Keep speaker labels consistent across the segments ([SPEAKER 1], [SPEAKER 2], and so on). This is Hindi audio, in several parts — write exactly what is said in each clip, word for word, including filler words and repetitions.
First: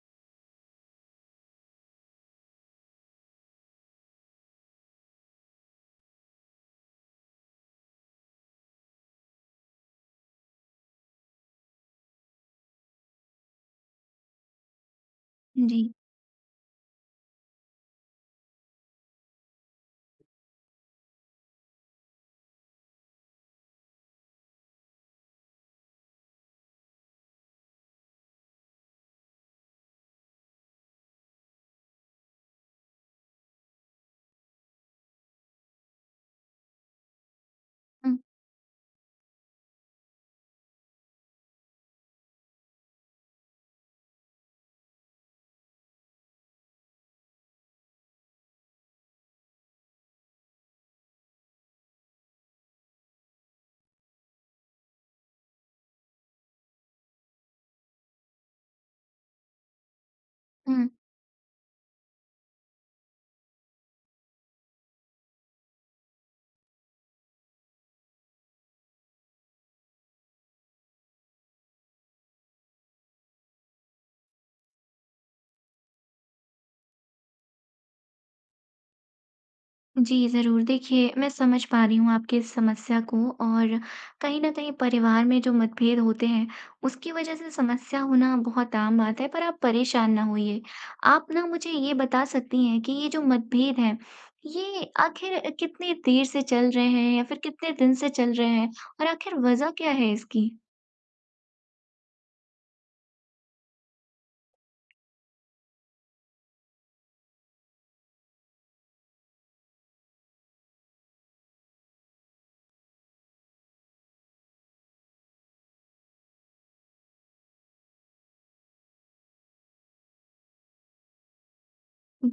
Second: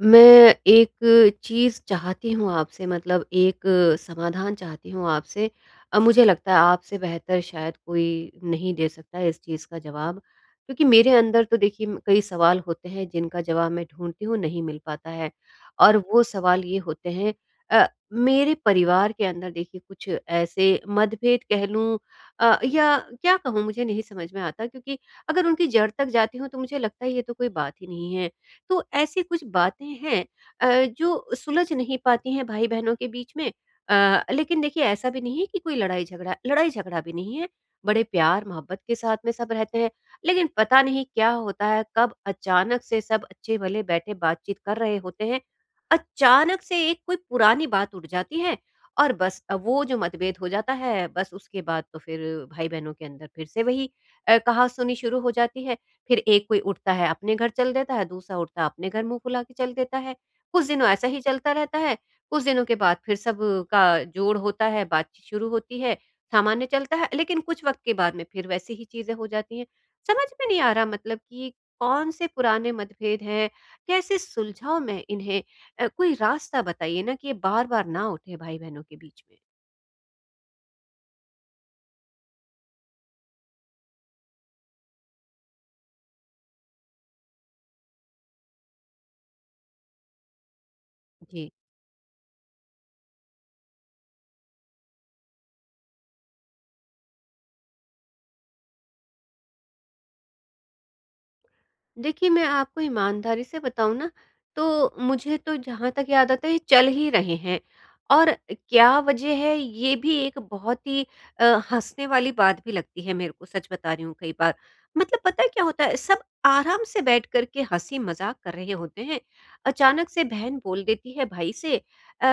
[SPEAKER 1] मैं एक चीज़ चाहती हूँ आपसे मतलब एक समाधान चाहती हूँ आपसे। अ, मुझे लगता है आपसे बेहतर शायद कोई नहीं दे सकता है इस चीज़ का जवाब। क्योंकि मेरे अंदर तो देखिए म- कई सवाल होते हैं जिनका जवाब मैं ढूँढती हूँ नहीं मिल पाता है।
[SPEAKER 2] जी।
[SPEAKER 1] और वो सवाल ये होते हैं अ, मेरे परिवार के अंदर देखिए कुछ ऐसे मतभेद कह लूँ अ, या क्या कहूँ मुझे नहीं समझ में आता क्योंकि अगर उनकी जड़ तक जाती हूँ तो मुझे लगता है ये तो कोई बात ही नहीं है। तो ऐसी कुछ बातें हैं अ, जो सुलझ नहीं पाती हैं भाई-बहनों के बीच में अ, लेकिन देखिए ऐसा भी नहीं है कि कोई लड़ाई-झगड़ा लड़ाई-झगड़ा भी नहीं है, बड़े
[SPEAKER 2] हुँ,
[SPEAKER 1] प्यार-मोहब्बत के साथ में सब रहते हैं। लेकिन पता नहीं क्या होता है, कब अचानक से सब अच्छे-भले बैठे बातचीत कर रहे होते हैं, अचानक से एक कोई पुरानी बात उठ जाती है और बस अ, वो जो मतभेद हो जाता है, बस उसके बाद तो फिर भाई-बहनों के अंदर फिर से वही अ, कहा-सुनी शुरू हो जाती है। फिर एक कोई उठता है अपने घर चल देता है, दूसरा उठता है अपने घर मुँह फुला के चल देता है। कुछ दिनों
[SPEAKER 2] हुँ।
[SPEAKER 1] ऐसा ही चलता रहता है, कुछ दिनों के बाद फिर सब का जोड़ होता है, बातचीत शुरू होती है, सामान्य चलता है, लेकिन कुछ वक़्त के बाद में फिर वैसी ही चीज़ें हो जाती हैं। समझ में नहीं आ रहा मतलब कि कौन-से पुराने मतभेद हैं, कैसे सुलझाऊँ मैं इन्हें? अ, कोई रास्ता बताइए ना कि ये बार-बार ना उठे भाई-बहनों के बीच में।
[SPEAKER 2] जी, ज़रूर। देखिए, मैं समझ पा रही हूँ आपकी इस समस्या को, और कहीं न कहीं परिवार में जो मतभेद होते हैं, उसकी वजह से समस्या होना बहुत आम बात है, पर आप परेशान ना होइए। आप ना
[SPEAKER 1] जी।
[SPEAKER 2] मुझे ये बता सकती हैं कि ये जो मतभेद हैं, ये आखिर कितनी देर से चल रहे हैं या फिर कितने दिन से चल रहे हैं, और आखिर वजह क्या है इसकी?
[SPEAKER 1] देखिए, मैं आपको ईमानदारी से बताऊँ ना, तो मुझे तो जहाँ तक याद आता है, ये चल ही रहे हैं और क्या वजह है, ये भी एक बहुत ही अ, हँसने वाली बात भी लगती है मेरे को, सच बता रही हूँ कई बार। मतलब पता है क्या होता है, सब आराम से बैठ कर के हँसी-मज़ाक कर रहे होते हैं। अचानक से बहन बोल देती है भाई से अ,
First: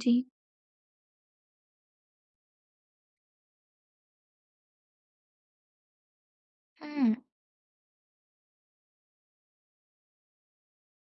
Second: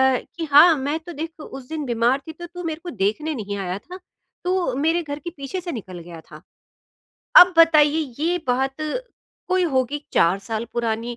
[SPEAKER 2] जी।
[SPEAKER 1] हाँ, मैं तो देख उस दिन बीमार थी, तो तू मेरे को देखने नहीं आया था, तू मेरे घर के पीछे से निकल गया था।
[SPEAKER 2] हुँ,
[SPEAKER 1] अब बताइए ये बात कोई होगी चार साल पुरानी।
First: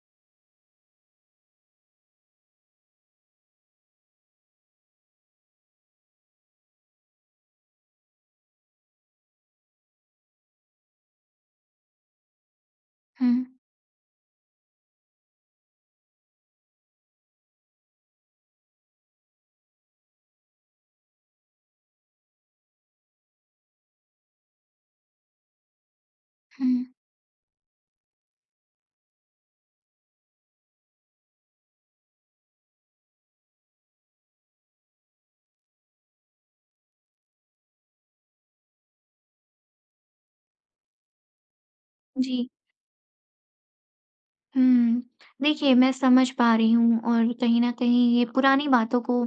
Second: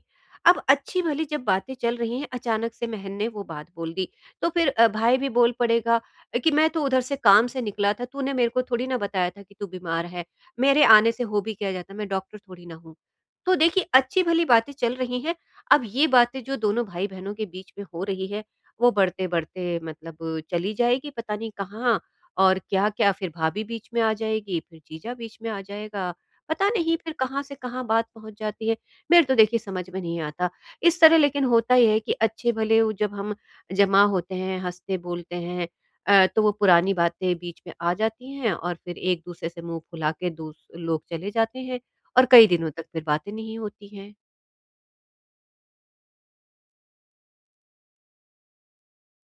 [SPEAKER 1] अब अच्छी-भली जब बातें चल रही हैं, अचानक से महन ने वो बात बोल दी। तो फिर अ, भाई भी बोल पड़ेगा अ, कि मैं तो उधर से काम से निकला था, तूने मेरे को थोड़ी ना बताया था कि तू बीमार है। मेरे आने से हो भी क्या जाता, मैं डॉक्टर थोड़ी ना हूँ।
[SPEAKER 2] हुँ,
[SPEAKER 1] तो देखिए अच्छी-भली बातें चल रही हैं, अब ये बातें जो दोनों भाई-बहनों के बीच में हो रही है, वो बढ़ते-बढ़ते मतलब चली जाएगी, पता नहीं कहाँ और क्या-क्या फिर भाभी बीच में आ जाएगी, फिर जीजा बीच में आ जाएगा, पता
[SPEAKER 2] हुँ।
[SPEAKER 1] नहीं फिर कहाँ से कहाँ बात पहुँच जाती है। मेरे तो देखिए समझ में नहीं आता। इस तरह लेकिन होता ये है कि अच्छे भले वो जब हम जमा होते हैं, हँसते-बोलते हैं अ, तो वो पुरानी बातें बीच में आ जाती हैं और फिर एक-दूसरे से मुँह फुला के दूस लोग चले जाते हैं और कई
[SPEAKER 2] जी।
[SPEAKER 1] दिनों तक फिर बातें नहीं होती हैं।
[SPEAKER 2] हुँ। देखिए, मैं समझ पा रही हूँ, और कहीं न कहीं ये पुरानी बातों को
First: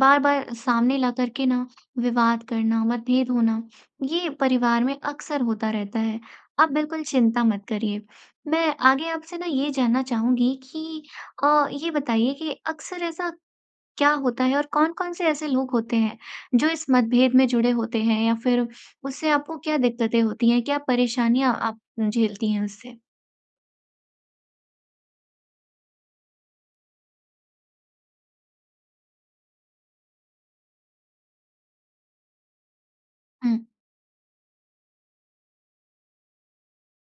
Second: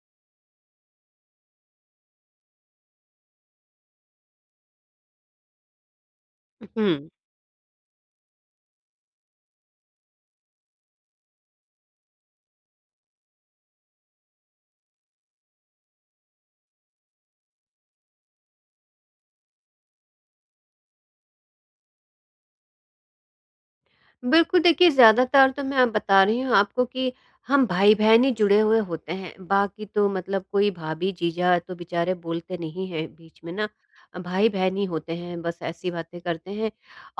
[SPEAKER 2] बार-बार सामने ला कर के ना विवाद करना, मतभेद होना, ये परिवार में अक्सर होता रहता है। आप बिल्कुल
[SPEAKER 1] हुँ।
[SPEAKER 2] चिंता मत करिए। मैं आगे आपसे ना ये जानना चाहूँगी कि अ, ये बताइए कि अक्सर ऐसा क्या होता है, और कौन-कौन से ऐसे लोग होते हैं, जो इस मतभेद में जुड़े होते हैं, या फिर उससे आपको क्या दिक्कतें होती हैं? क्या परेशानियाँ आप झेलती हैं उससे?
[SPEAKER 1] बिल्कुल, देखिए ज़्यादातर तो मैं बता रही हूँ आपको कि हम भाई-बहन ही जुड़े हुए होते हैं, बाकी तो मतलब कोई भाभी-जीजा तो बेचारे बोलते नहीं हैं बीच में
[SPEAKER 2] हुँ।
[SPEAKER 1] ना। अ, भाई-बहन ही होते हैं, बस ऐसी बातें करते हैं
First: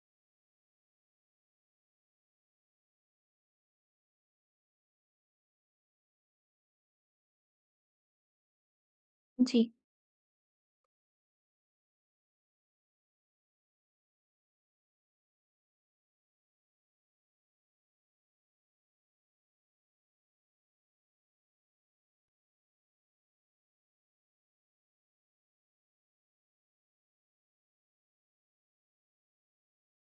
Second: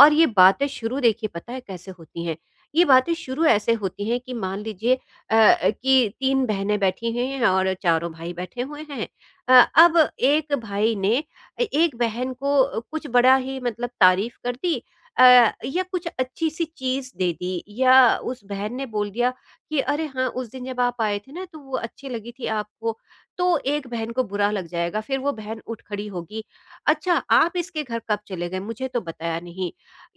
[SPEAKER 1] और ये बातें शुरू देखिए पता है कैसे होती हैं? ये बातें शुरू ऐसे होती हैं कि मान लीजिए अ अ, कि तीन बहनें बैठी हुई हैं और चारों भाई बैठे हुए हैं। अ,
[SPEAKER 2] जी।
[SPEAKER 1] अब एक भाई ने ए एक बहन को अ, कुछ बड़ा ही मतलब तारीफ़ कर दी अ, या कुछ अच्छी-सी चीज़ दे दी या उस बहन ने बोल दिया कि अरे हाँ, उस दिन जब आप आए थे ना तो वो अच्छी लगी थी आपको, तो एक बहन को बुरा लग जाएगा, फिर वो बहन उठ खड़ी होगी। अच्छा, आप इसके घर कब चले गए? मुझे तो बताया नहीं।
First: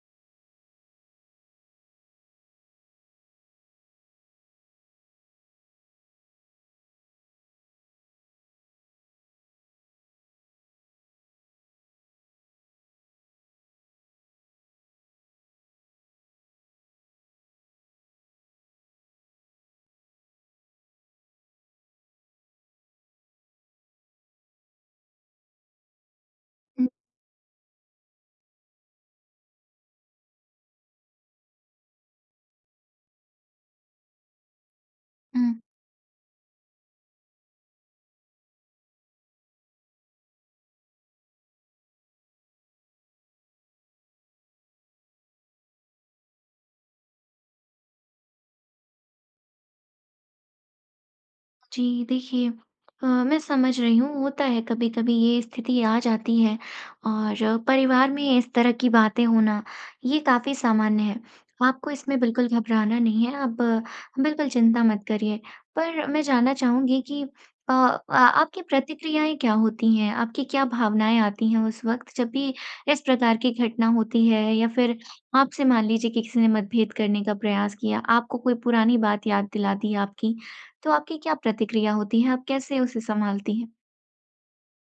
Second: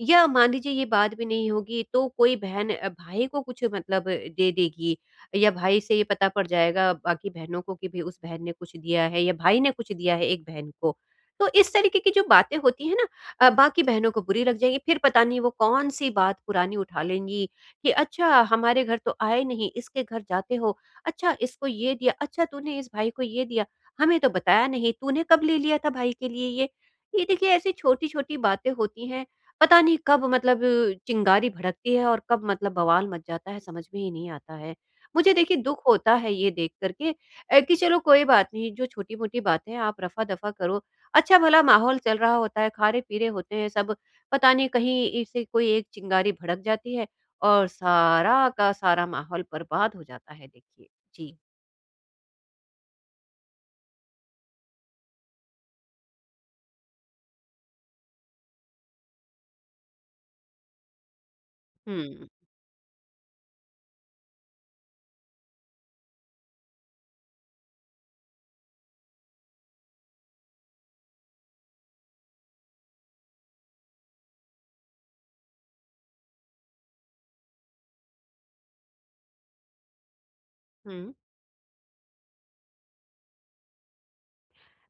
[SPEAKER 1] या मान लीजिए ये बात भी नहीं होगी तो कोई बहन अ, भाई को कुछ मतलब दे देगी या भाई से ये पता पड़ जाएगा बाकी बहनों को कि भई उस बहन ने कुछ दिया है या भाई ने कुछ दिया है एक बहन को। तो इस तरीके की जो बातें होती हैं ना अ, बाकी बहनों को बुरी लग जाएगी, फिर पता नहीं वो कौन-सी बात पुरानी उठा लेंगी कि अच्छा हमारे घर तो आए नहीं, इसके घर जाते हो, अच्छा इसको ये दिया, अच्छा तूने इस भाई को ये दिया, हमें तो बताया नहीं, तूने कब ले लिया था भाई के लिए ये?
[SPEAKER 2] हुँ।
[SPEAKER 1] ये देखिए ऐसी छोटी-छोटी बातें होती हैं, पता नहीं कब मतलब अ, चिंगारी भड़कती है और कब मतलब बवाल मच जाता है, समझ में ही नहीं आता है। मुझे देखिए
[SPEAKER 2] हुँ।
[SPEAKER 1] दुःख होता है ये देख कर के अ, कि चलो कोई बात नहीं, जो छोटी-मोटी बातें हैं आप रफ़ा-दफ़ा करो अच्छा-भला माहौल चल रहा होता है, खारे-पीरे होते हैं सब, पता नहीं कहीं से कोई एक चिंगारी भड़क जाती है और सारा का सारा माहौल बर्बाद हो जाता है देखिए। जी।
[SPEAKER 2] जी, देखिए, अ, मैं समझ रही हूँ, होता है, कभी-कभी ये स्थिति आ जाती है, और परिवार में इस तरह की बातें होना, ये काफ़ी सामान्य है। आपको इसमें
[SPEAKER 1] हुँ,
[SPEAKER 2] बिल्कुल घबराना नहीं है, आप अ, बिल्कुल चिंता मत करिए। पर मैं जानना चाहूँगी कि अ, आ आपकी प्रतिक्रियाएँ क्या होती हैं? आपकी क्या भावनाएँ आती हैं उस वक़्त, जब भी इस प्रकार की घटना होती है, या फिर आपसे मान लीजिए कि किसी ने मतभेद करने का प्रयास किया, आपको कोई पुरानी बात याद दिला दी आपकी, तो
[SPEAKER 1] हुँ।
[SPEAKER 2] आपकी क्या प्रतिक्रिया होती है? आप कैसे उसे संभालती हैं?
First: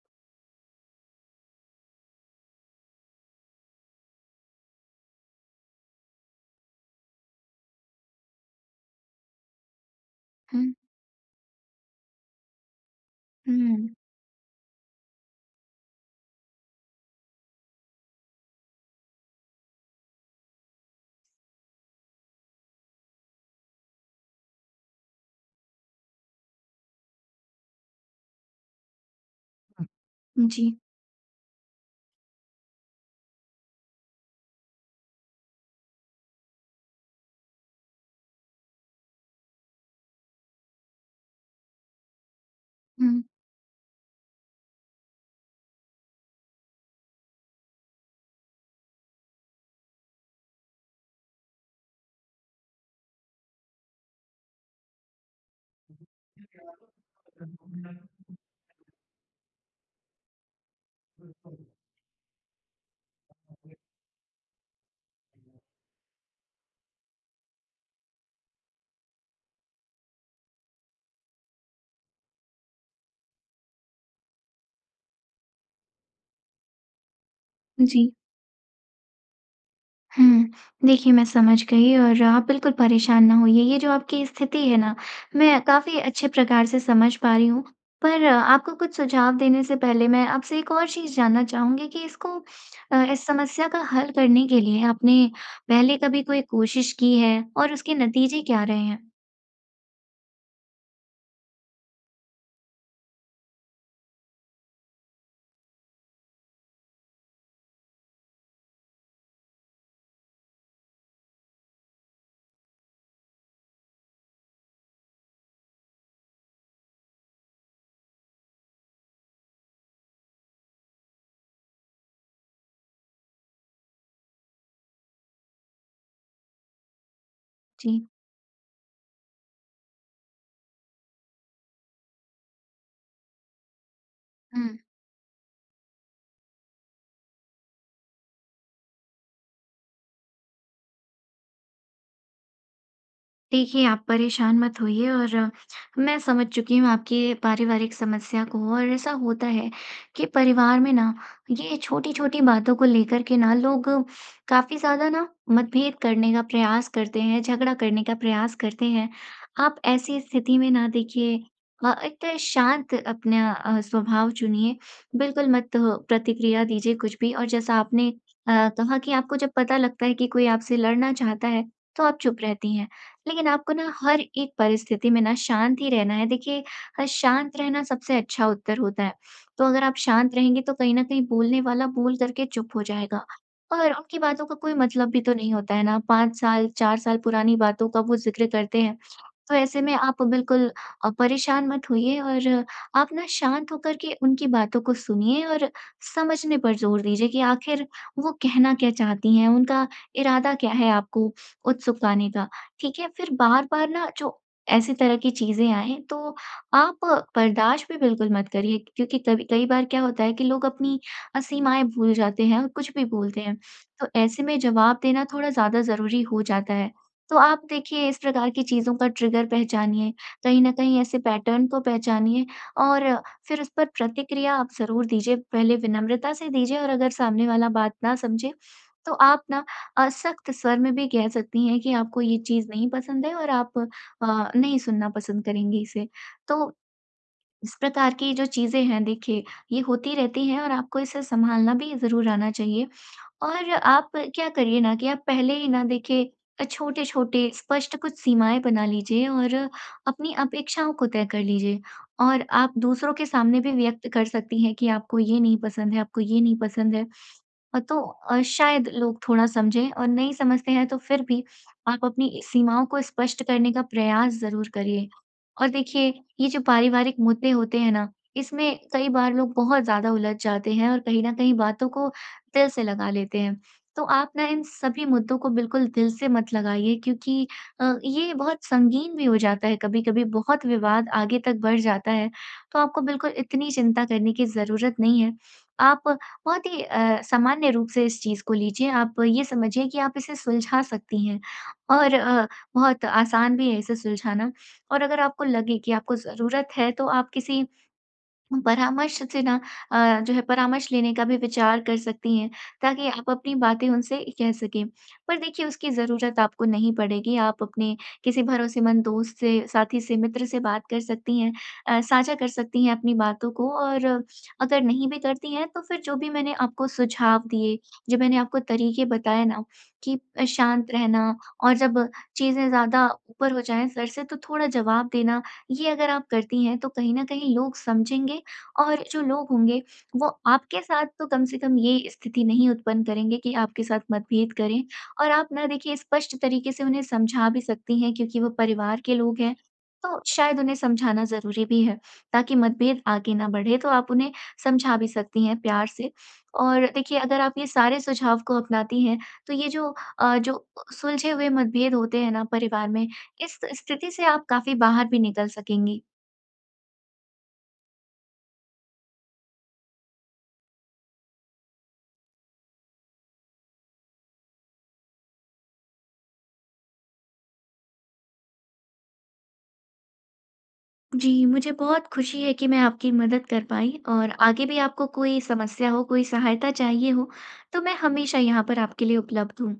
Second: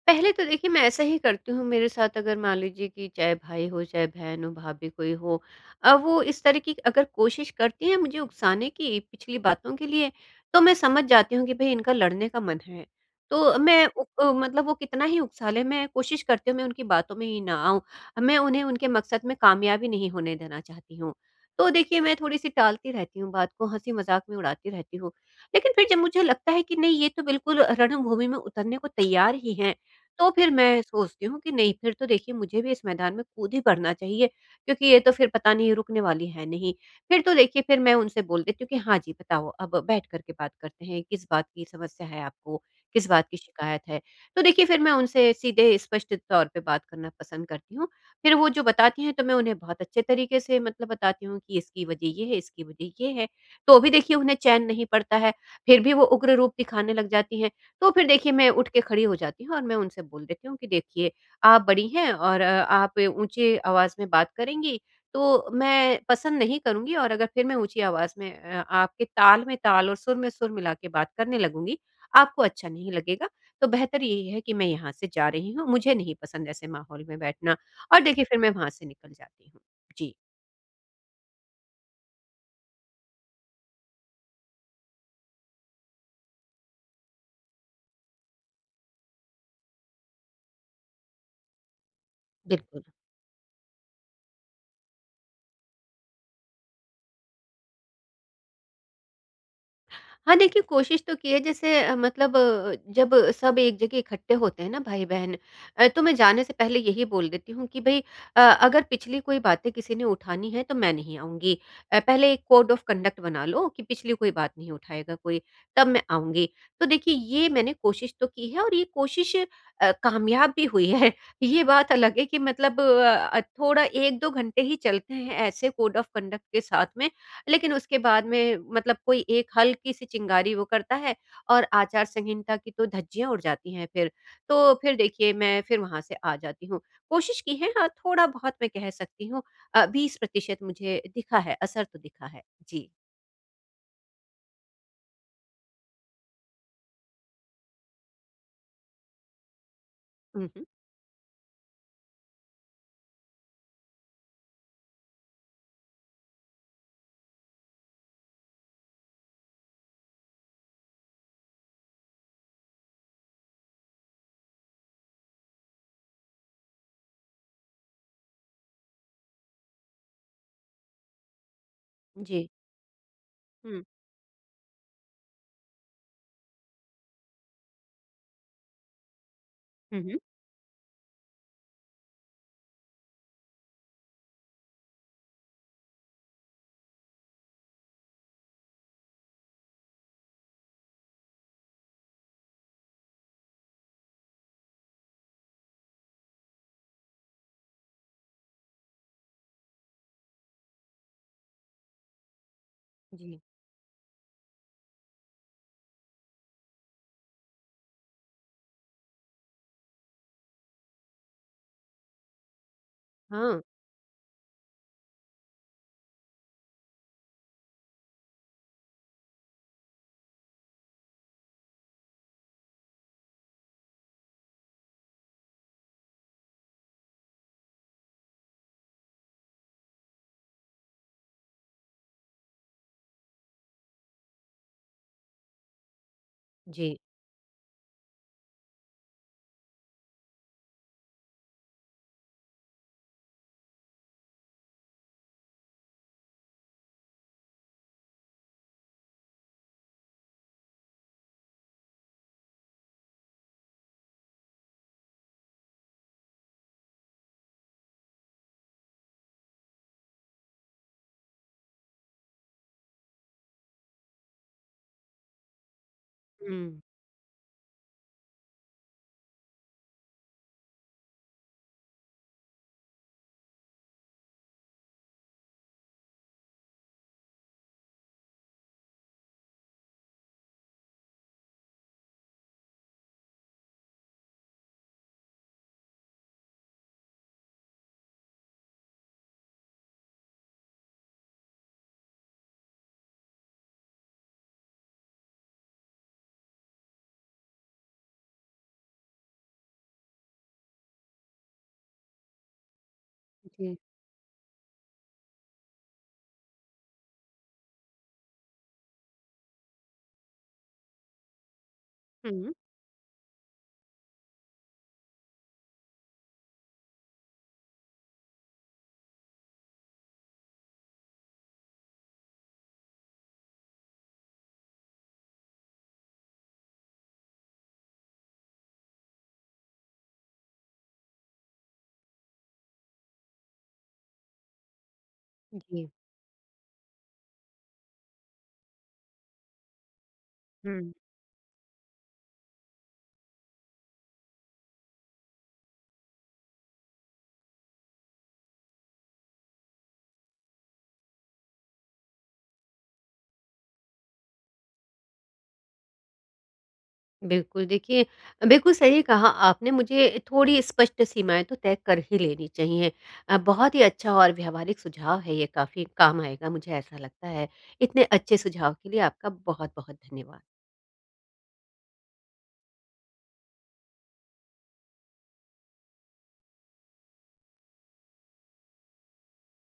[SPEAKER 1] पहले तो देखिए मैं ऐसा ही करती हूँ मेरे साथ अगर मान लीजिए कि चाहे भाई हो चाहे बहन हो भाभी कोई हो अ, वो इस तरह की अगर कोशिश करती हैं मुझे उकसाने की पिछली बातों के लिए तो
[SPEAKER 2] हुँ,
[SPEAKER 1] मैं समझ जाती हूँ कि भाई इनका लड़ने का मन है तो मैं
[SPEAKER 2] हुँ।
[SPEAKER 1] उ, अ, मतलब वो कितना ही उकसा ले मैं कोशिश करती हूँ मैं उनकी बातों में ही ना आऊं मैं उन्हें उनके मकसद में कामयाबी नहीं होने देना चाहती हूँ तो देखिए मैं थोड़ी सी टालती रहती हूँ बात को हंसी मजाक में उड़ाती रहती हूँ लेकिन फिर जब मुझे लगता है कि नहीं ये तो बिल्कुल रणभूमि में उतरने को तैयार ही है तो फिर
[SPEAKER 2] जी,
[SPEAKER 1] मैं सोचती हूँ कि नहीं फिर तो देखिए मुझे भी इस मैदान में कूद ही पड़ना चाहिए क्योंकि ये तो फिर पता नहीं रुकने वाली है नहीं। फिर तो देखिए फिर मैं उनसे बोल देती हूँ कि हाँ जी बताओ अब बैठ कर के बात करते हैं, किस बात की समस्या है आपको? किस
[SPEAKER 2] हुँ,
[SPEAKER 1] बात की शिकायत है? तो देखिए फिर मैं उनसे सीधे स्पष्ट तौर पे बात करना पसंद करती हूँ। फिर वो जो बताती हैं तो मैं उन्हें बहुत अच्छे तरीके से मतलब बताती हूँ कि इसकी वजह ये है, इसकी वजह ये है। तो भी देखिए उन्हें चैन नहीं पड़ता है, फिर भी वो उग्र रूप दिखाने लग जाती हैं। तो फिर देखिए मैं उठ के खड़ी हो जाती हूँ और मैं उनसे बोल देती हूँ कि देखिए आप बड़ी हैं और अ, आप ऊँची आवाज़ में बात करेंगी तो मैं पसंद नहीं करूँगी और अगर फिर मैं ऊँची आवाज़ में अ, आपके ताल में ताल और सुर में सुर मिला के बात करने लगूँगी, आपको अच्छा नहीं लगेगा। तो बेहतर यही है कि मैं यहाँ से जा रही हूँ, मुझे नहीं पसंद ऐसे माहौल में बैठना और
[SPEAKER 2] जी,
[SPEAKER 1] देखिए फिर मैं वहाँ से निकल जाती हूँ। जी,
[SPEAKER 2] हुँ। देखिए, मैं समझ गई, और आप बिल्कुल परेशान ना होइए, ये जो आपकी स्थिति है ना, मैं काफ़ी अच्छे प्रकार से समझ पा रही हूँ। पर आपको कुछ सुझाव देने से पहले मैं आपसे एक और चीज़ जानना चाहूँगी कि इसको,
[SPEAKER 1] बिल्कुल।
[SPEAKER 2] अ, इस समस्या का हल करने के लिए आपने पहले कभी कोई कोशिश की है, और उसके नतीजे क्या रहे हैं?
[SPEAKER 1] हाँ, देखिए कोशिश तो की है जैसे अ, मतलब अ, जब सब एक जगह इकट्ठे होते हैं ना भाई-बहन अ, तो मैं जाने से पहले यही बोल देती हूँ कि भई अ, अगर पिछली कोई बातें किसी ने उठानी है तो मैं नहीं आऊँगी। अ, पहले एक कोड ऑफ कंडक्ट बना लो कि पिछली कोई बात नहीं उठाएगा कोई, तब मैं आऊँगी। तो देखिए ये मैंने कोशिश तो की है और ये कोशिश अ, कामयाब भी हुई है। ये बात अलग है कि मतलब अ, थोड़ा एक-दो घंटे ही चलते हैं ऐसे कोड ऑफ कंडक्ट के साथ में लेकिन उसके
[SPEAKER 2] जी,
[SPEAKER 1] बाद में मतलब कोई एक हल्की-सी चिंगारी वो करता है और आचार संहिता की तो धज्जियाँ उड़ जाती हैं फिर। तो
[SPEAKER 2] हुँ।
[SPEAKER 1] फिर देखिए मैं फिर वहाँ से आ जाती हूँ। कोशिश की है हाँ, थोड़ा-बहुत मैं कह सकती हूँ अ, बीस प्रतिशत मुझे दिखा है, असर तो दिखा है। जी।
[SPEAKER 2] देखिए, आप परेशान मत होइए, और अ, मैं समझ चुकी हूँ आपकी पारिवारिक समस्या को, और ऐसा होता है कि
[SPEAKER 1] हुँ, हुँ।
[SPEAKER 2] परिवार में ना, ये छोटी-छोटी बातों को लेकर के ना लोग काफ़ी ज़्यादा ना मतभेद करने का प्रयास करते हैं, झगड़ा करने का प्रयास करते हैं। आप ऐसी स्थिति में ना देखिए, अ, एक तो शांत अपना अ, स्वभाव चुनिए, बिल्कुल मत अ, प्रतिक्रिया दीजिए कुछ भी, और जैसा आपने अ, कहा कि आपको जब पता लगता है कि कोई आपसे लड़ना चाहता है, तो आप चुप
[SPEAKER 1] जी।
[SPEAKER 2] रहती हैं। लेकिन आपको
[SPEAKER 1] हुँ।
[SPEAKER 2] ना हर एक परिस्थिति में ना शांत ही रहना है। देखिए, अ, शांत रहना सबसे अच्छा उत्तर होता है। तो अगर आप
[SPEAKER 1] हुँ, हुँ।
[SPEAKER 2] शांत रहेंगे, तो कहीं न कहीं बोलने वाला बोल करके चुप हो जाएगा, और उनकी बातों का कोई मतलब भी तो नहीं होता है ना। पाँच साल, चार साल पुरानी बातों का वो ज़िक्र करते हैं। तो ऐसे में आप बिल्कुल अ, परेशान मत होइए, और आप ना शांत होकर के उनकी बातों को सुनिए, और समझने पर जोर दीजिए कि आखिर वो कहना क्या चाहती हैं, उनका इरादा क्या है आपको उत्सुक आने का, ठीक है? फिर
[SPEAKER 1] जी।
[SPEAKER 2] बार-बार ना जो ऐसी तरह की चीज़ें आएँ, तो आप बर्दाश्त भी बिल्कुल मत करिए, क्योंकि कभी कई बार क्या होता है कि लोग अपनी अ, सीमाएँ भूल जाते हैं, और कुछ भी बोलते हैं।
[SPEAKER 1] हाँ।
[SPEAKER 2] तो ऐसे में जवाब देना थोड़ा ज़्यादा ज़रूरी हो जाता है। तो आप देखिए, इस प्रकार की चीज़ों का ट्रिगर पहचानिए, कहीं न कहीं ऐसे पैटर्न को पहचानिए, और फिर उस पर प्रतिक्रिया आप ज़रूर दीजिए, पहले विनम्रता से दीजिए, और अगर सामने वाला बात ना समझे, तो आप ना अ, सख्त स्वर में भी कह सकती हैं कि आपको ये चीज़ नहीं पसंद है, और आप अ, नहीं सुनना पसंद करेंगी इसे। तो
[SPEAKER 1] जी।
[SPEAKER 2] इस प्रकार की जो चीज़ें हैं देखिए, ये होती रहती हैं, और आपको इसे सँभालना भी ज़रूर आना चाहिए। और आप क्या करिए ना कि आप पहले ही ना देखिए, अ, छोटे-छोटे स्पष्ट कुछ सीमाएँ बना लीजिए, और अपनी अपेक्षाओं को तय कर लीजिए। और आप दूसरों के सामने भी व्यक्त कर सकती हैं कि आपको ये नहीं पसंद है, आपको ये नहीं पसंद है। अ, तो अ, शायद लोग थोड़ा समझें, और नहीं समझते हैं तो फिर भी आप अपनी सीमाओं को स्पष्ट करने का प्रयास ज़रूर करिए। और देखिए, ये
[SPEAKER 1] हुँ।
[SPEAKER 2] जो पारिवारिक मुद्दे होते हैं ना, इसमें कई बार लोग बहुत ज़्यादा उलझ जाते हैं, और कहीं न कहीं बातों को दिल से लगा लेते हैं। तो आप ना इन सभी मुद्दों को बिल्कुल दिल से मत लगाइए, क्योंकि अ, ये बहुत संगीन भी हो जाता है, कभी-कभी बहुत विवाद आगे तक बढ़ जाता है। तो आपको बिल्कुल इतनी चिंता करने की ज़रूरत नहीं है। आप बहुत ही अ, सामान्य रूप से इस चीज़ को लीजिए, आप ये समझिए कि आप इसे सुलझा सकती हैं, और अ, बहुत आसान भी है इसे सुलझाना, और अगर आपको लगे कि आपको ज़रूरत है, तो आप किसी परामर्श से ना, अ, जो है, परामर्श लेने का भी विचार कर सकती हैं, ताकि आप अपनी
[SPEAKER 1] जी।
[SPEAKER 2] बातें उनसे कह सकें। पर देखिए, उसकी ज़रूरत आपको नहीं पड़ेगी, आप अपने किसी भरोसेमंद दोस्त से, साथी से, मित्र से बात कर सकती हैं, अ, साझा कर
[SPEAKER 1] हुँ।
[SPEAKER 2] सकती हैं अपनी बातों को, और अगर नहीं भी करती हैं तो फिर जो भी मैंने आपको सुझाव दिए, जो मैंने आपको तरीके बताए ना कि अ, शांत रहना, और जब चीज़ें ज़्यादा ऊपर हो जाएँ सर से, तो थोड़ा जवाब देना, ये अगर आप करती हैं, तो कहीं न कहीं लोग समझेंगे, और जो लोग होंगे वो आपके साथ तो कम से कम ये स्थिति नहीं उत्पन्न करेंगे कि आपके साथ मतभेद करें, और आप ना
[SPEAKER 1] जी।
[SPEAKER 2] देखिए, स्पष्ट तरीके से उन्हें समझा भी सकती हैं, क्योंकि वो परिवार के लोग हैं, तो शायद उन्हें
[SPEAKER 1] हुँ।
[SPEAKER 2] समझाना ज़रूरी भी है, ताकि मतभेद आगे ना बढ़े, तो आप उन्हें समझा भी सकती हैं प्यार से। और देखिए, अगर आप ये सारे सुझाव को अपनाती हैं, तो ये जो अ, जो सुलझे हुए मतभेद होते हैं ना परिवार में, इस स्थिति से आप काफ़ी बाहर भी निकल सकेंगी।
[SPEAKER 1] बिल्कुल, देखिए बिल्कुल सही कहा आपने, मुझे थोड़ी स्पष्ट सीमाएँ तो तय कर ही लेनी चाहिए। अ, बहुत ही अच्छा और व्यावहारिक सुझाव है ये काफ़ी काम आएगा मुझे ऐसा लगता है। इतने अच्छे सुझाव के लिए आपका बहुत-बहुत धन्यवाद।
[SPEAKER 2] जी, मुझे बहुत खुशी है कि मैं आपकी मदद कर पाई, और आगे भी आपको कोई समस्या हो, कोई सहायता चाहिए हो, तो मैं हमेशा यहाँ पर आपके लिए उपलब्ध हूँ।